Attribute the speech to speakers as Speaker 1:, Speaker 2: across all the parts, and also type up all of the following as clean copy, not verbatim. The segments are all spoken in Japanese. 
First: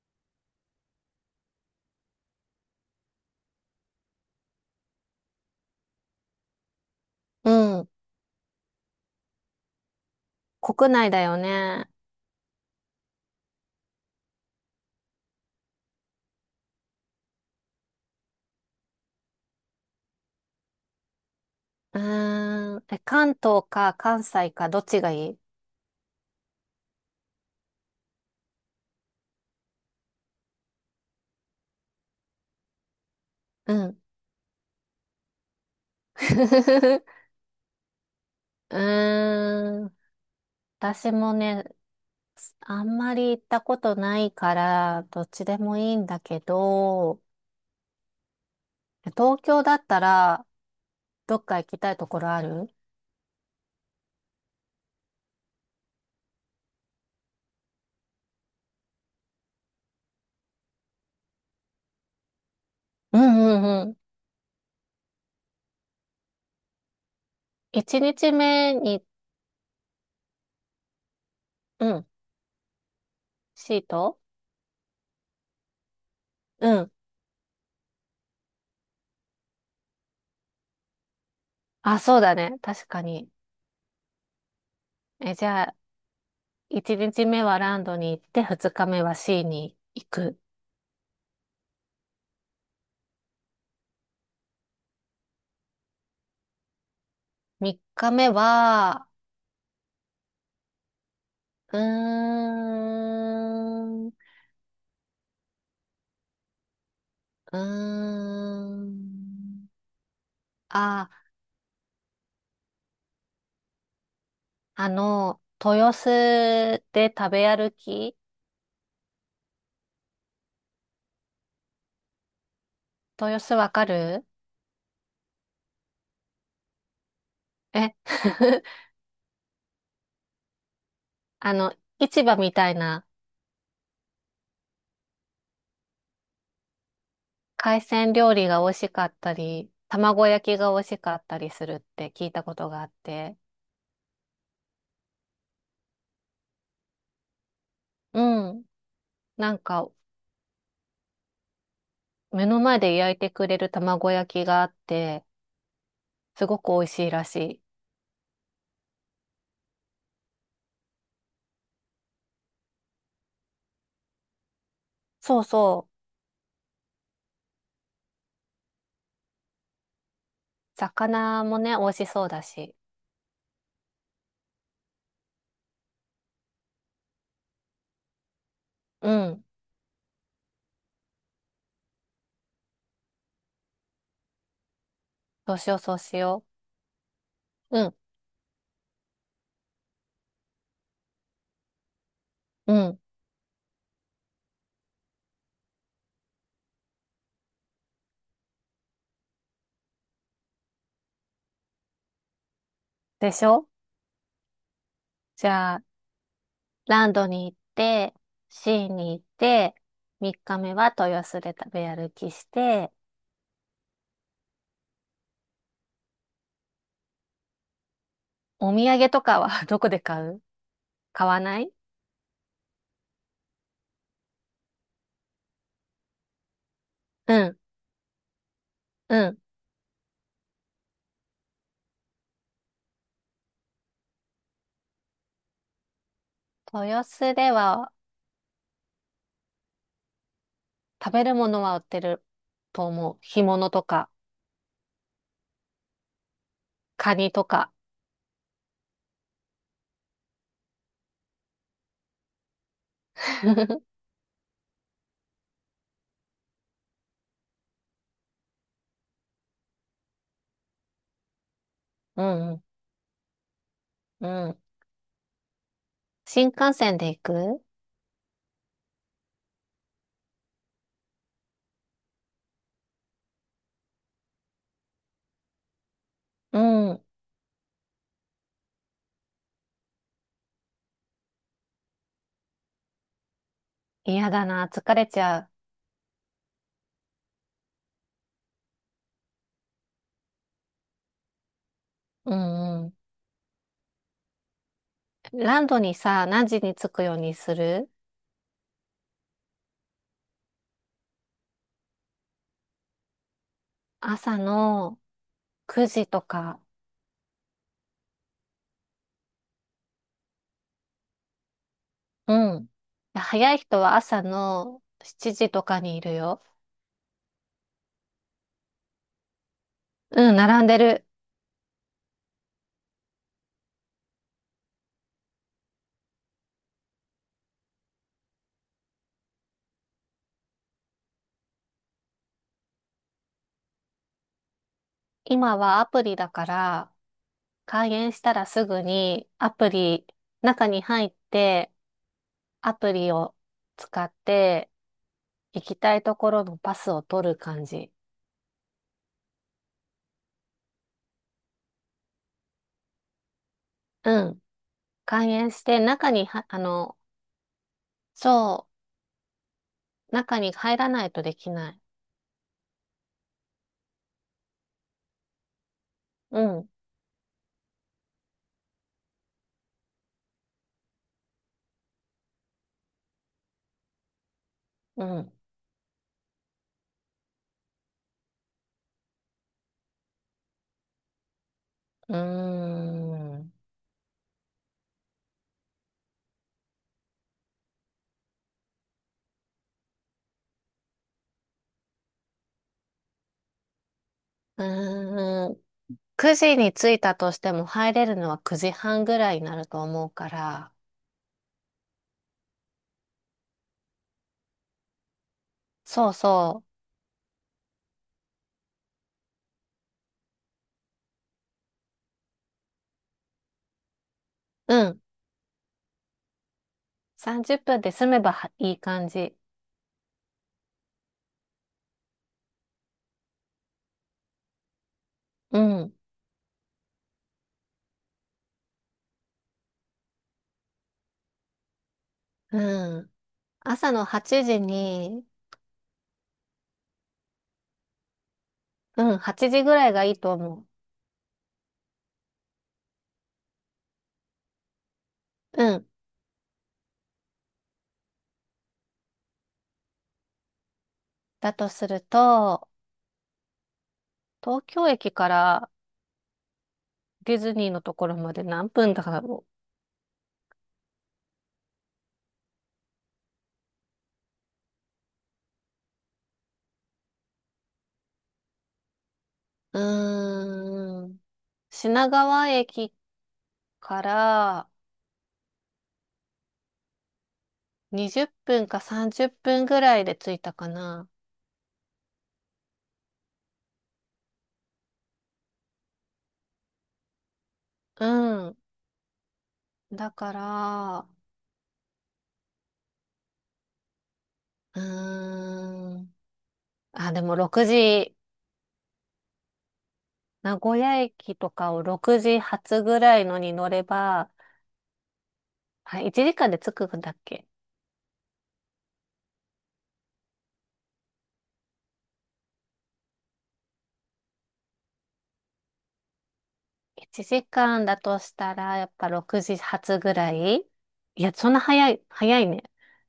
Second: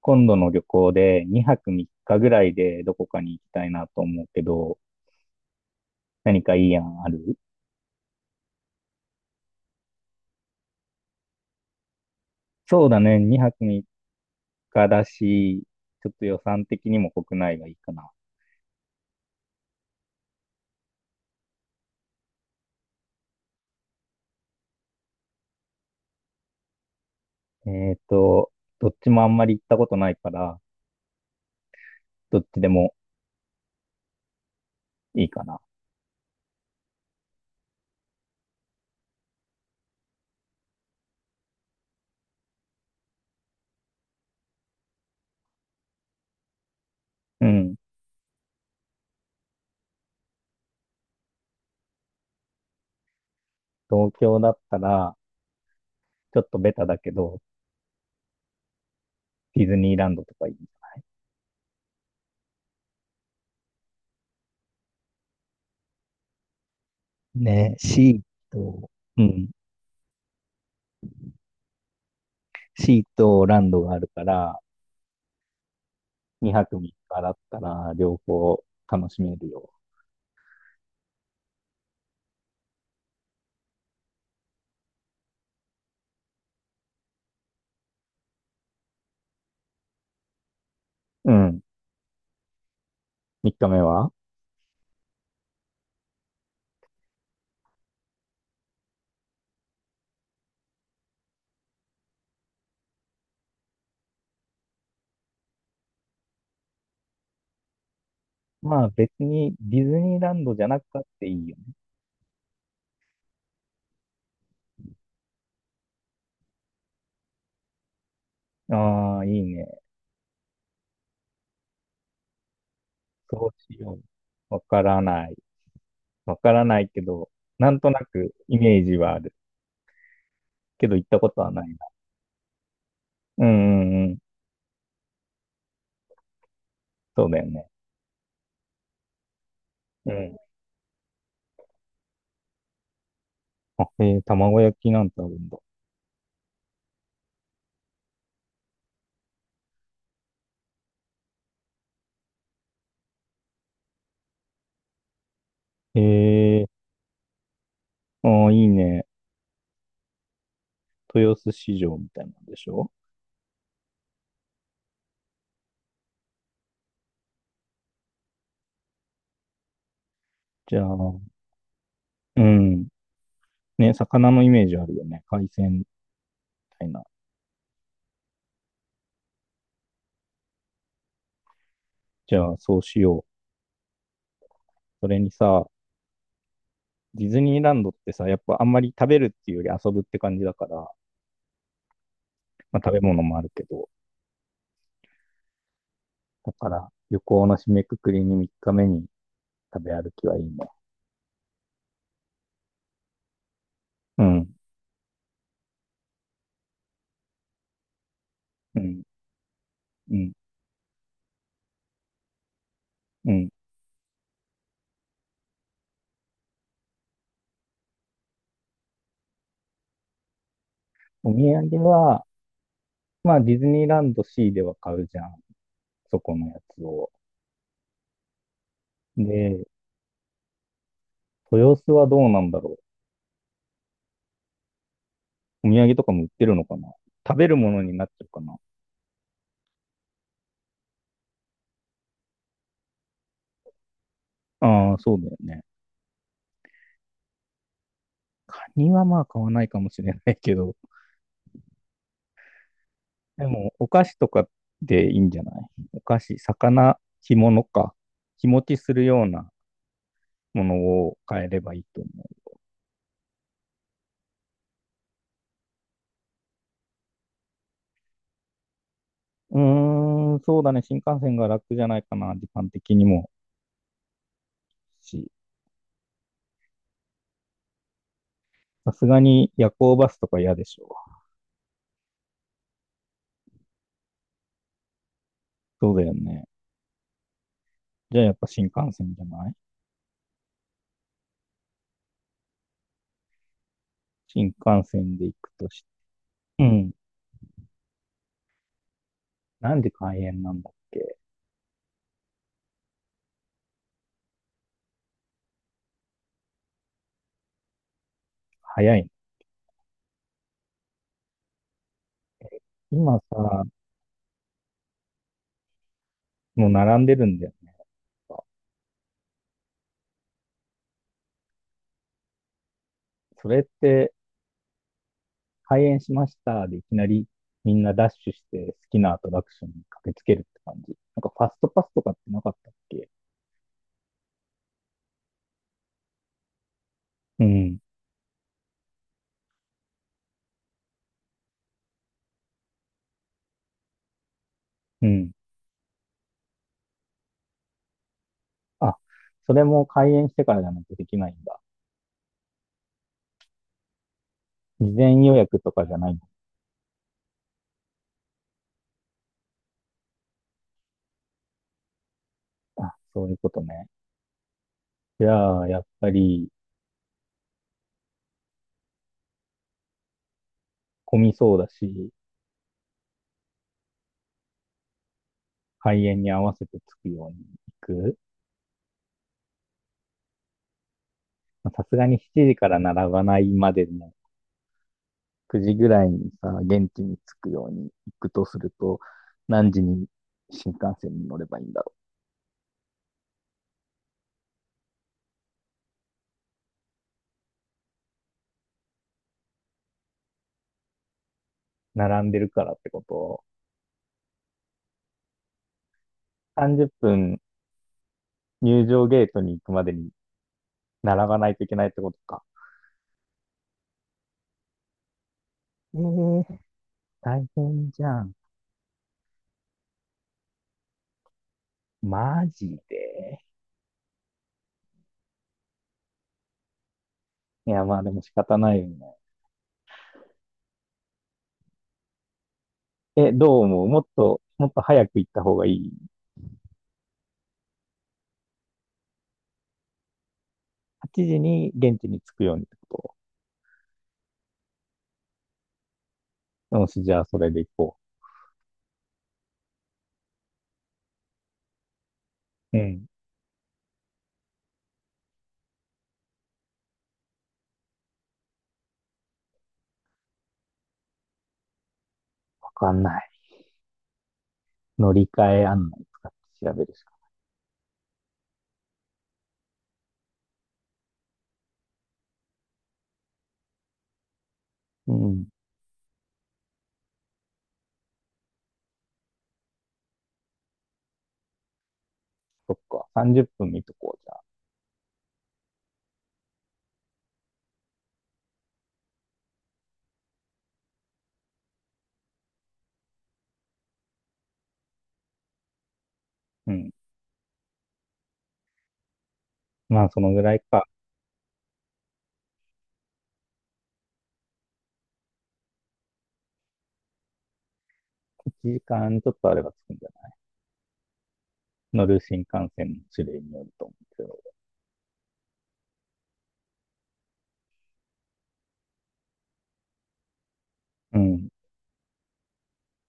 Speaker 1: 今度の旅行で2泊3日ぐらいでどこかに行きたいなと思うけど、何かいい案ある？
Speaker 2: うん。国内だよね。
Speaker 1: そうだね、2泊3日だし、ちょっと予算的にも国内がいいかな。
Speaker 2: うーん。え、関東か関西かどっちがいい？
Speaker 1: えっと、どっちもあんまり行ったことないから、どっちでも
Speaker 2: うん。
Speaker 1: いいかな。
Speaker 2: うーん。私もね、あんまり行ったことないから、どっちでもいいんだけど、
Speaker 1: うん。
Speaker 2: 東京だったら、どっか行きたいところある？
Speaker 1: 東京だったら、ちょっとベタだけど、ディズニーランドとかいい？
Speaker 2: うんうんうん。
Speaker 1: ね、
Speaker 2: 一
Speaker 1: シ
Speaker 2: 日
Speaker 1: ー
Speaker 2: 目
Speaker 1: と、
Speaker 2: に、
Speaker 1: うん。
Speaker 2: うん。
Speaker 1: シーとラン
Speaker 2: シ
Speaker 1: ド
Speaker 2: ー
Speaker 1: がある
Speaker 2: ト
Speaker 1: から、2
Speaker 2: う
Speaker 1: 泊
Speaker 2: ん。
Speaker 1: 3日だったら両方楽しめるよ。
Speaker 2: あ、そうだね。確かに。え、じゃあ、一日目はランドに行って、二日目はシーに行く。
Speaker 1: うん。3日目は
Speaker 2: 3日目は、うーん、うー
Speaker 1: まあ別に
Speaker 2: ん、
Speaker 1: ディズニーランドじゃなくたっ
Speaker 2: あ、
Speaker 1: ていいよね。
Speaker 2: 豊洲で食べ歩き。
Speaker 1: ああ、いいね。
Speaker 2: 豊
Speaker 1: そ
Speaker 2: 洲
Speaker 1: う
Speaker 2: わ
Speaker 1: し
Speaker 2: か
Speaker 1: よ
Speaker 2: る？
Speaker 1: う。わからない。わからないけど、なんと
Speaker 2: え
Speaker 1: なくイ メージはある。けど行ったことは
Speaker 2: あ
Speaker 1: ない
Speaker 2: の、
Speaker 1: な。
Speaker 2: 市場みたいな。
Speaker 1: うんうんうん。そうだよね。
Speaker 2: 海鮮料理が美味しかったり、
Speaker 1: う
Speaker 2: 卵
Speaker 1: ん。
Speaker 2: 焼きが美味しかったりするって聞いたことがあって、
Speaker 1: あ、卵焼きなんてあるんだ。
Speaker 2: うん、なんか、目の前で焼いてくれる卵焼きがあって、
Speaker 1: へ
Speaker 2: すご
Speaker 1: え、
Speaker 2: く美味しいらしい。
Speaker 1: ああ、いいね。豊洲市場みたいなんでしょ？
Speaker 2: そうそう。
Speaker 1: じゃあ、
Speaker 2: 魚もね、美味しそう
Speaker 1: う
Speaker 2: だし。
Speaker 1: ん。ね、魚のイメージあるよね。海鮮みたいな。
Speaker 2: うん。
Speaker 1: じゃあ、そうしよう。それに
Speaker 2: そう
Speaker 1: さ、
Speaker 2: しよう、そうしよ
Speaker 1: ディズニーラ
Speaker 2: う。
Speaker 1: ン
Speaker 2: う
Speaker 1: ドっ
Speaker 2: ん、
Speaker 1: てさ、やっぱあんまり食べるっていうより遊ぶって感じだから、ま
Speaker 2: う
Speaker 1: あ食
Speaker 2: ん。
Speaker 1: べ物もあるけど、だから旅行の締めくくりに3日目に食べ歩きはいいね。
Speaker 2: でしょ？
Speaker 1: うん、
Speaker 2: じゃあ、ランドに行って、シ
Speaker 1: う
Speaker 2: ー
Speaker 1: ん、
Speaker 2: に行って、
Speaker 1: うん、
Speaker 2: 3日目は豊洲で食べ歩きして、
Speaker 1: うん。
Speaker 2: お土産とかは どこで買う？買
Speaker 1: お
Speaker 2: わ
Speaker 1: 土
Speaker 2: ない？
Speaker 1: 産は、まあディズニーランド C では買うじゃん。そこのやつを。
Speaker 2: うん、うん。
Speaker 1: で、豊洲はどうなんだろう。お土産とかも売ってるのかな？
Speaker 2: 豊洲
Speaker 1: 食べ
Speaker 2: で
Speaker 1: るもの
Speaker 2: は
Speaker 1: になっちゃうかな？
Speaker 2: 食べるものは売ってると思う。干物とか、
Speaker 1: ああ、そうだよね。
Speaker 2: カニとか。
Speaker 1: カニはまあ買わないかもしれないけど、でも、お 菓子とかでいいんじゃない？お菓子、魚、干物か。日持ちするようなものを買えればいいと
Speaker 2: うん、うん、うん。新幹線で行く？
Speaker 1: 思う。うーん、そうだね。新幹線が楽じゃないかな、時間的にも。し、
Speaker 2: うん。
Speaker 1: さすがに夜行バスとか嫌でしょ。
Speaker 2: 嫌だな、疲れちゃ
Speaker 1: そうだよね。じゃあやっぱ新幹線じゃない？
Speaker 2: う。うん。
Speaker 1: 新幹線で行く
Speaker 2: ラン
Speaker 1: と
Speaker 2: ド
Speaker 1: し、
Speaker 2: にさ、何時
Speaker 1: う
Speaker 2: に着
Speaker 1: ん。
Speaker 2: くようにする？
Speaker 1: 何時開園なんだっけ？
Speaker 2: 朝の9時とか。
Speaker 1: 早いの？
Speaker 2: うん。
Speaker 1: 今
Speaker 2: 早い
Speaker 1: さ、
Speaker 2: 人は朝の7時とかにいるよ。
Speaker 1: もう並んでるんだよね。
Speaker 2: うん、並んでる。
Speaker 1: それって、開演しましたでいきなりみんなダッシュして好きなアトラクションに駆けつけるって感じ。なんかファストパスとかってなかったっけ？
Speaker 2: 今はアプリだから、
Speaker 1: うん、
Speaker 2: 開園したらすぐにアプリ、中に入って、アプリを使って、
Speaker 1: うん。
Speaker 2: 行きたいところのパスを取る感じ。
Speaker 1: あ、それも開演してからじゃないとできないんだ。
Speaker 2: うん。
Speaker 1: 事前
Speaker 2: 開
Speaker 1: 予
Speaker 2: 園
Speaker 1: 約
Speaker 2: し
Speaker 1: と
Speaker 2: て、
Speaker 1: かじゃな
Speaker 2: 中
Speaker 1: いん
Speaker 2: に
Speaker 1: だ。
Speaker 2: は、そう、中に入らないとできない。
Speaker 1: あ、そういうことね。じゃあ、やっぱ
Speaker 2: う
Speaker 1: り
Speaker 2: ん、
Speaker 1: 混みそうだし、
Speaker 2: うん。
Speaker 1: 開演に合わせて着くように行く。まあさすが
Speaker 2: うー
Speaker 1: に7時から並ばない
Speaker 2: ん。
Speaker 1: までの9時ぐらいにさ、現地に着くように行くとすると、何時に新幹線に乗ればいいんだ？
Speaker 2: うーん。9時に着いたとしても入れるのは9時半ぐらいになると思うから。
Speaker 1: 並んでるからってことを。
Speaker 2: そうそ
Speaker 1: 30分入場ゲートに行くまでに並ばないといけないってことか。
Speaker 2: う。うん。
Speaker 1: ええー、大
Speaker 2: 30分
Speaker 1: 変
Speaker 2: で
Speaker 1: じ
Speaker 2: 済め
Speaker 1: ゃ
Speaker 2: ば
Speaker 1: ん。
Speaker 2: はいい感じ。
Speaker 1: マジで。
Speaker 2: うん。
Speaker 1: いや、まあでも仕方ないよね。
Speaker 2: うん。
Speaker 1: え、どう思う？
Speaker 2: 朝
Speaker 1: も
Speaker 2: の
Speaker 1: っと、
Speaker 2: 8時
Speaker 1: もっと早く
Speaker 2: に、
Speaker 1: 行った方がいい？
Speaker 2: うん、8時ぐらいがいいと思
Speaker 1: 8 時に現地に着くようにってこ
Speaker 2: う。うん。
Speaker 1: と？よし、じゃあそれで行こ
Speaker 2: だとすると、
Speaker 1: う。うん。
Speaker 2: 東京駅からディズニーのところまで何分だろ
Speaker 1: わかんない。乗り換え案内使って調べるしか。
Speaker 2: う。うーん。品川駅から、
Speaker 1: うん。
Speaker 2: 20分か30分ぐらいで着いたかな。
Speaker 1: そっか。30分見とこう、じゃあ。
Speaker 2: うん。だから、うーん。
Speaker 1: うん。
Speaker 2: あ、でも6時、
Speaker 1: まあそのぐら
Speaker 2: 名
Speaker 1: い
Speaker 2: 古
Speaker 1: か。
Speaker 2: 屋駅とかを6時発ぐらいのに乗れば、あ、1時間で着くんだっけ？
Speaker 1: 1時間ちょっとあれば着くんじゃない？乗る新幹線の種類によると思うんですけど。
Speaker 2: 1 時間だとしたら、やっぱ6時発ぐらい。
Speaker 1: う
Speaker 2: いや、
Speaker 1: ん。
Speaker 2: そんな早い、早いね。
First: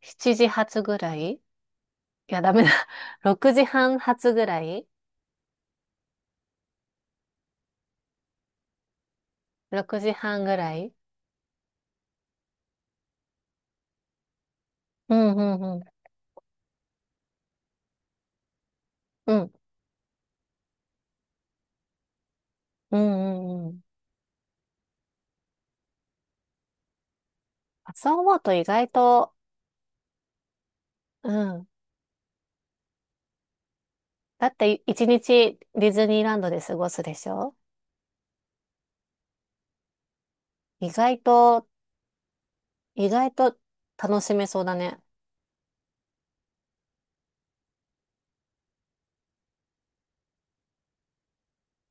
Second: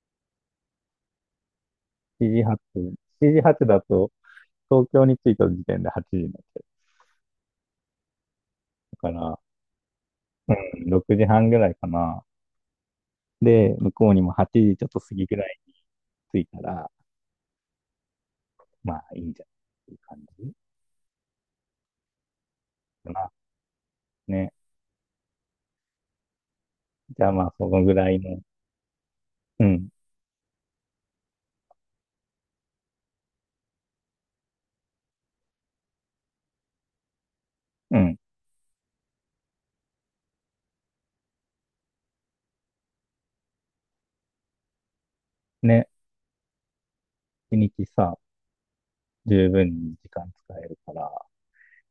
Speaker 2: 7時発ぐらい。い
Speaker 1: 7
Speaker 2: や、
Speaker 1: 時
Speaker 2: ダ
Speaker 1: 発、
Speaker 2: メだ。
Speaker 1: 7時
Speaker 2: 6
Speaker 1: 発だ
Speaker 2: 時半
Speaker 1: と、
Speaker 2: 発ぐらい。
Speaker 1: 東京に着いた時点で8時になっちゃうから、
Speaker 2: 6 時半
Speaker 1: う
Speaker 2: ぐら
Speaker 1: ん、
Speaker 2: い。
Speaker 1: 6時半ぐらいかな。で、向こうにも8時ちょっと過
Speaker 2: う
Speaker 1: ぎぐ
Speaker 2: ん、う
Speaker 1: らい
Speaker 2: ん、
Speaker 1: に
Speaker 2: うん。
Speaker 1: 着いたら、まあいいん
Speaker 2: う
Speaker 1: じゃな
Speaker 2: ん
Speaker 1: い？っていう感じ
Speaker 2: う
Speaker 1: かな。
Speaker 2: んうん。
Speaker 1: ね。じゃあまあそのぐ
Speaker 2: 発
Speaker 1: らい
Speaker 2: 音ボー
Speaker 1: の、
Speaker 2: ト意外と、
Speaker 1: うん、
Speaker 2: うん。だって一日ディズニーランドで過ごすでしょ？
Speaker 1: うん。
Speaker 2: 意外と、意外と楽しめそうだね。
Speaker 1: ね。一日さ、十分に時間使えるから、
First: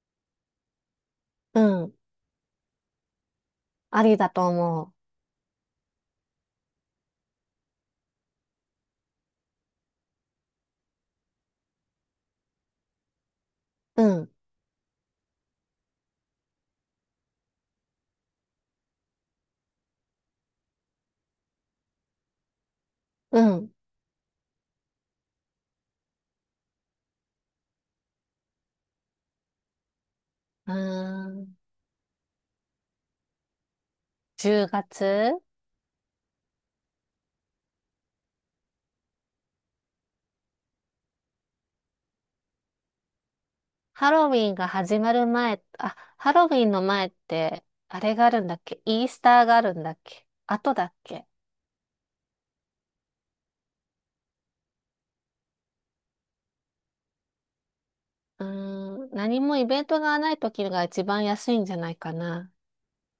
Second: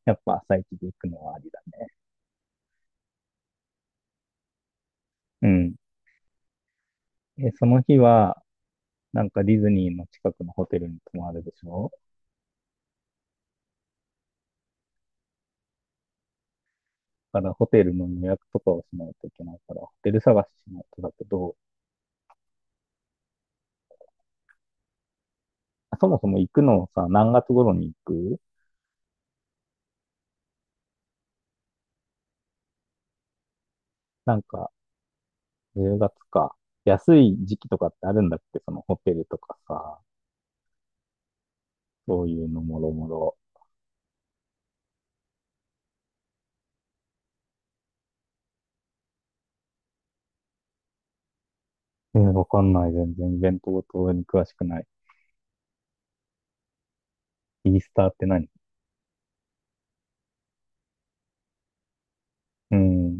Speaker 1: やっぱ朝一で行くのはあり
Speaker 2: う
Speaker 1: だね。
Speaker 2: ん。ありだと思
Speaker 1: うん。で、その日は、なんかディズニーの近くのホテルに泊まるでしょ？
Speaker 2: う。うん。
Speaker 1: からホテルの予約とかをしないといけないから、ホテル探ししないとだけど、
Speaker 2: うん。
Speaker 1: そもそも行くのをさ、何月頃に行く？
Speaker 2: うーん。
Speaker 1: なん
Speaker 2: 10
Speaker 1: か、
Speaker 2: 月
Speaker 1: 10月か。安い時期とかってあるんだって、そのホテルとかさ、そういうのもろもろ。
Speaker 2: ハロウィンが始まる前、あ、ハロウィンの前って、あれがあるんだっけ？イースターがあるんだっけ？後だっけ？
Speaker 1: わかんない。全然イベントごとに詳しくない。イースターって
Speaker 2: うー
Speaker 1: 何？
Speaker 2: ん。何もイベントがない時が一番安いんじゃないかな。
Speaker 1: うん。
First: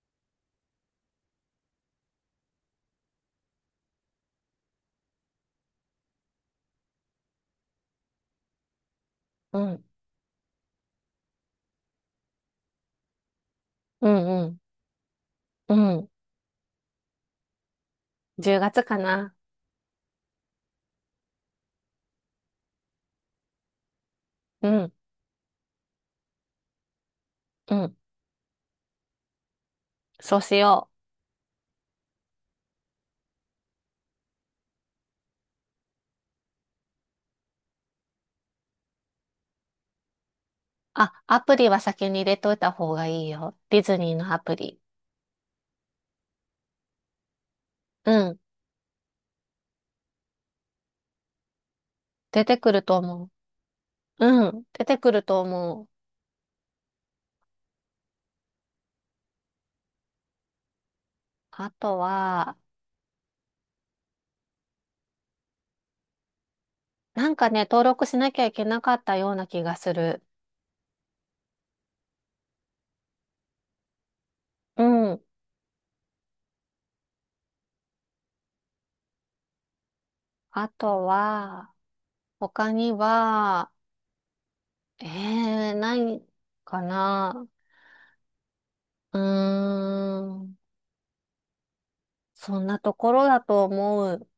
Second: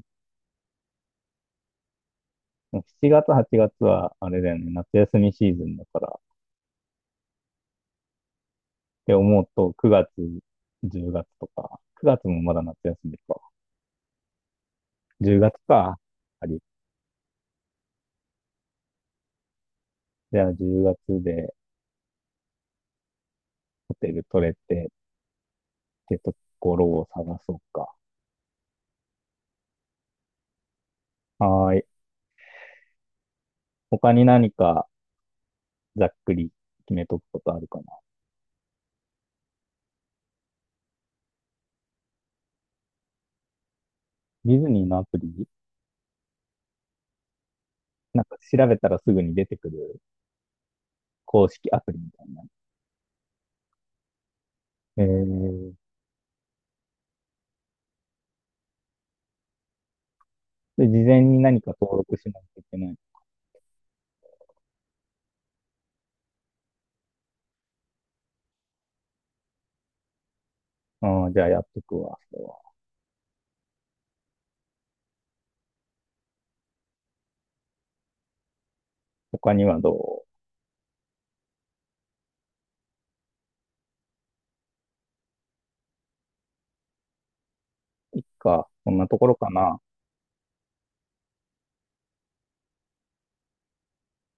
Speaker 1: 7月、8月は、あれだよね、夏休みシーズンだから。って思う
Speaker 2: う
Speaker 1: と、
Speaker 2: ん。
Speaker 1: 9月、10月とか、9月もまだ夏休みか。
Speaker 2: うんうん。
Speaker 1: 10月
Speaker 2: う
Speaker 1: か。
Speaker 2: ん。
Speaker 1: あり。
Speaker 2: 10月かな。
Speaker 1: じゃあ10月で、ホテル取れ
Speaker 2: う
Speaker 1: て
Speaker 2: ん、
Speaker 1: ってところを探そう
Speaker 2: う
Speaker 1: か。
Speaker 2: ん。そうしよう。
Speaker 1: はーい。他に何かざっくり決めとくことあるかな。
Speaker 2: あ、アプリは先に入れといた方がいいよ。ディズニーのア
Speaker 1: デ
Speaker 2: プ
Speaker 1: ィズ
Speaker 2: リ。
Speaker 1: ニーのアプリ？
Speaker 2: う
Speaker 1: なんか
Speaker 2: ん。
Speaker 1: 調べたらすぐに出てくる公式アプリみたいな？
Speaker 2: 出てくると思う。うん。出て
Speaker 1: え
Speaker 2: くると
Speaker 1: ー、
Speaker 2: 思う。
Speaker 1: で、事前に何
Speaker 2: あ
Speaker 1: か
Speaker 2: と
Speaker 1: 登録しない
Speaker 2: は、
Speaker 1: といけない？
Speaker 2: なんかね、登録しなきゃいけなかったような気がする。
Speaker 1: あーじゃあやっとくわ、それは。
Speaker 2: うん。
Speaker 1: 他にはど
Speaker 2: あとは、他には、えないかな。
Speaker 1: ういっか、こんなと
Speaker 2: うー
Speaker 1: ころかな。
Speaker 2: ん。そんなところだと思う。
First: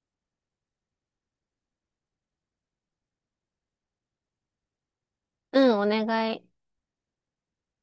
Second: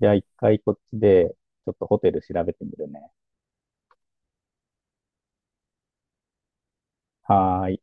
Speaker 1: じゃあ一回こっちで、ちょっとホテル調べてみるね。
Speaker 2: うん、お願い。
Speaker 1: はーい。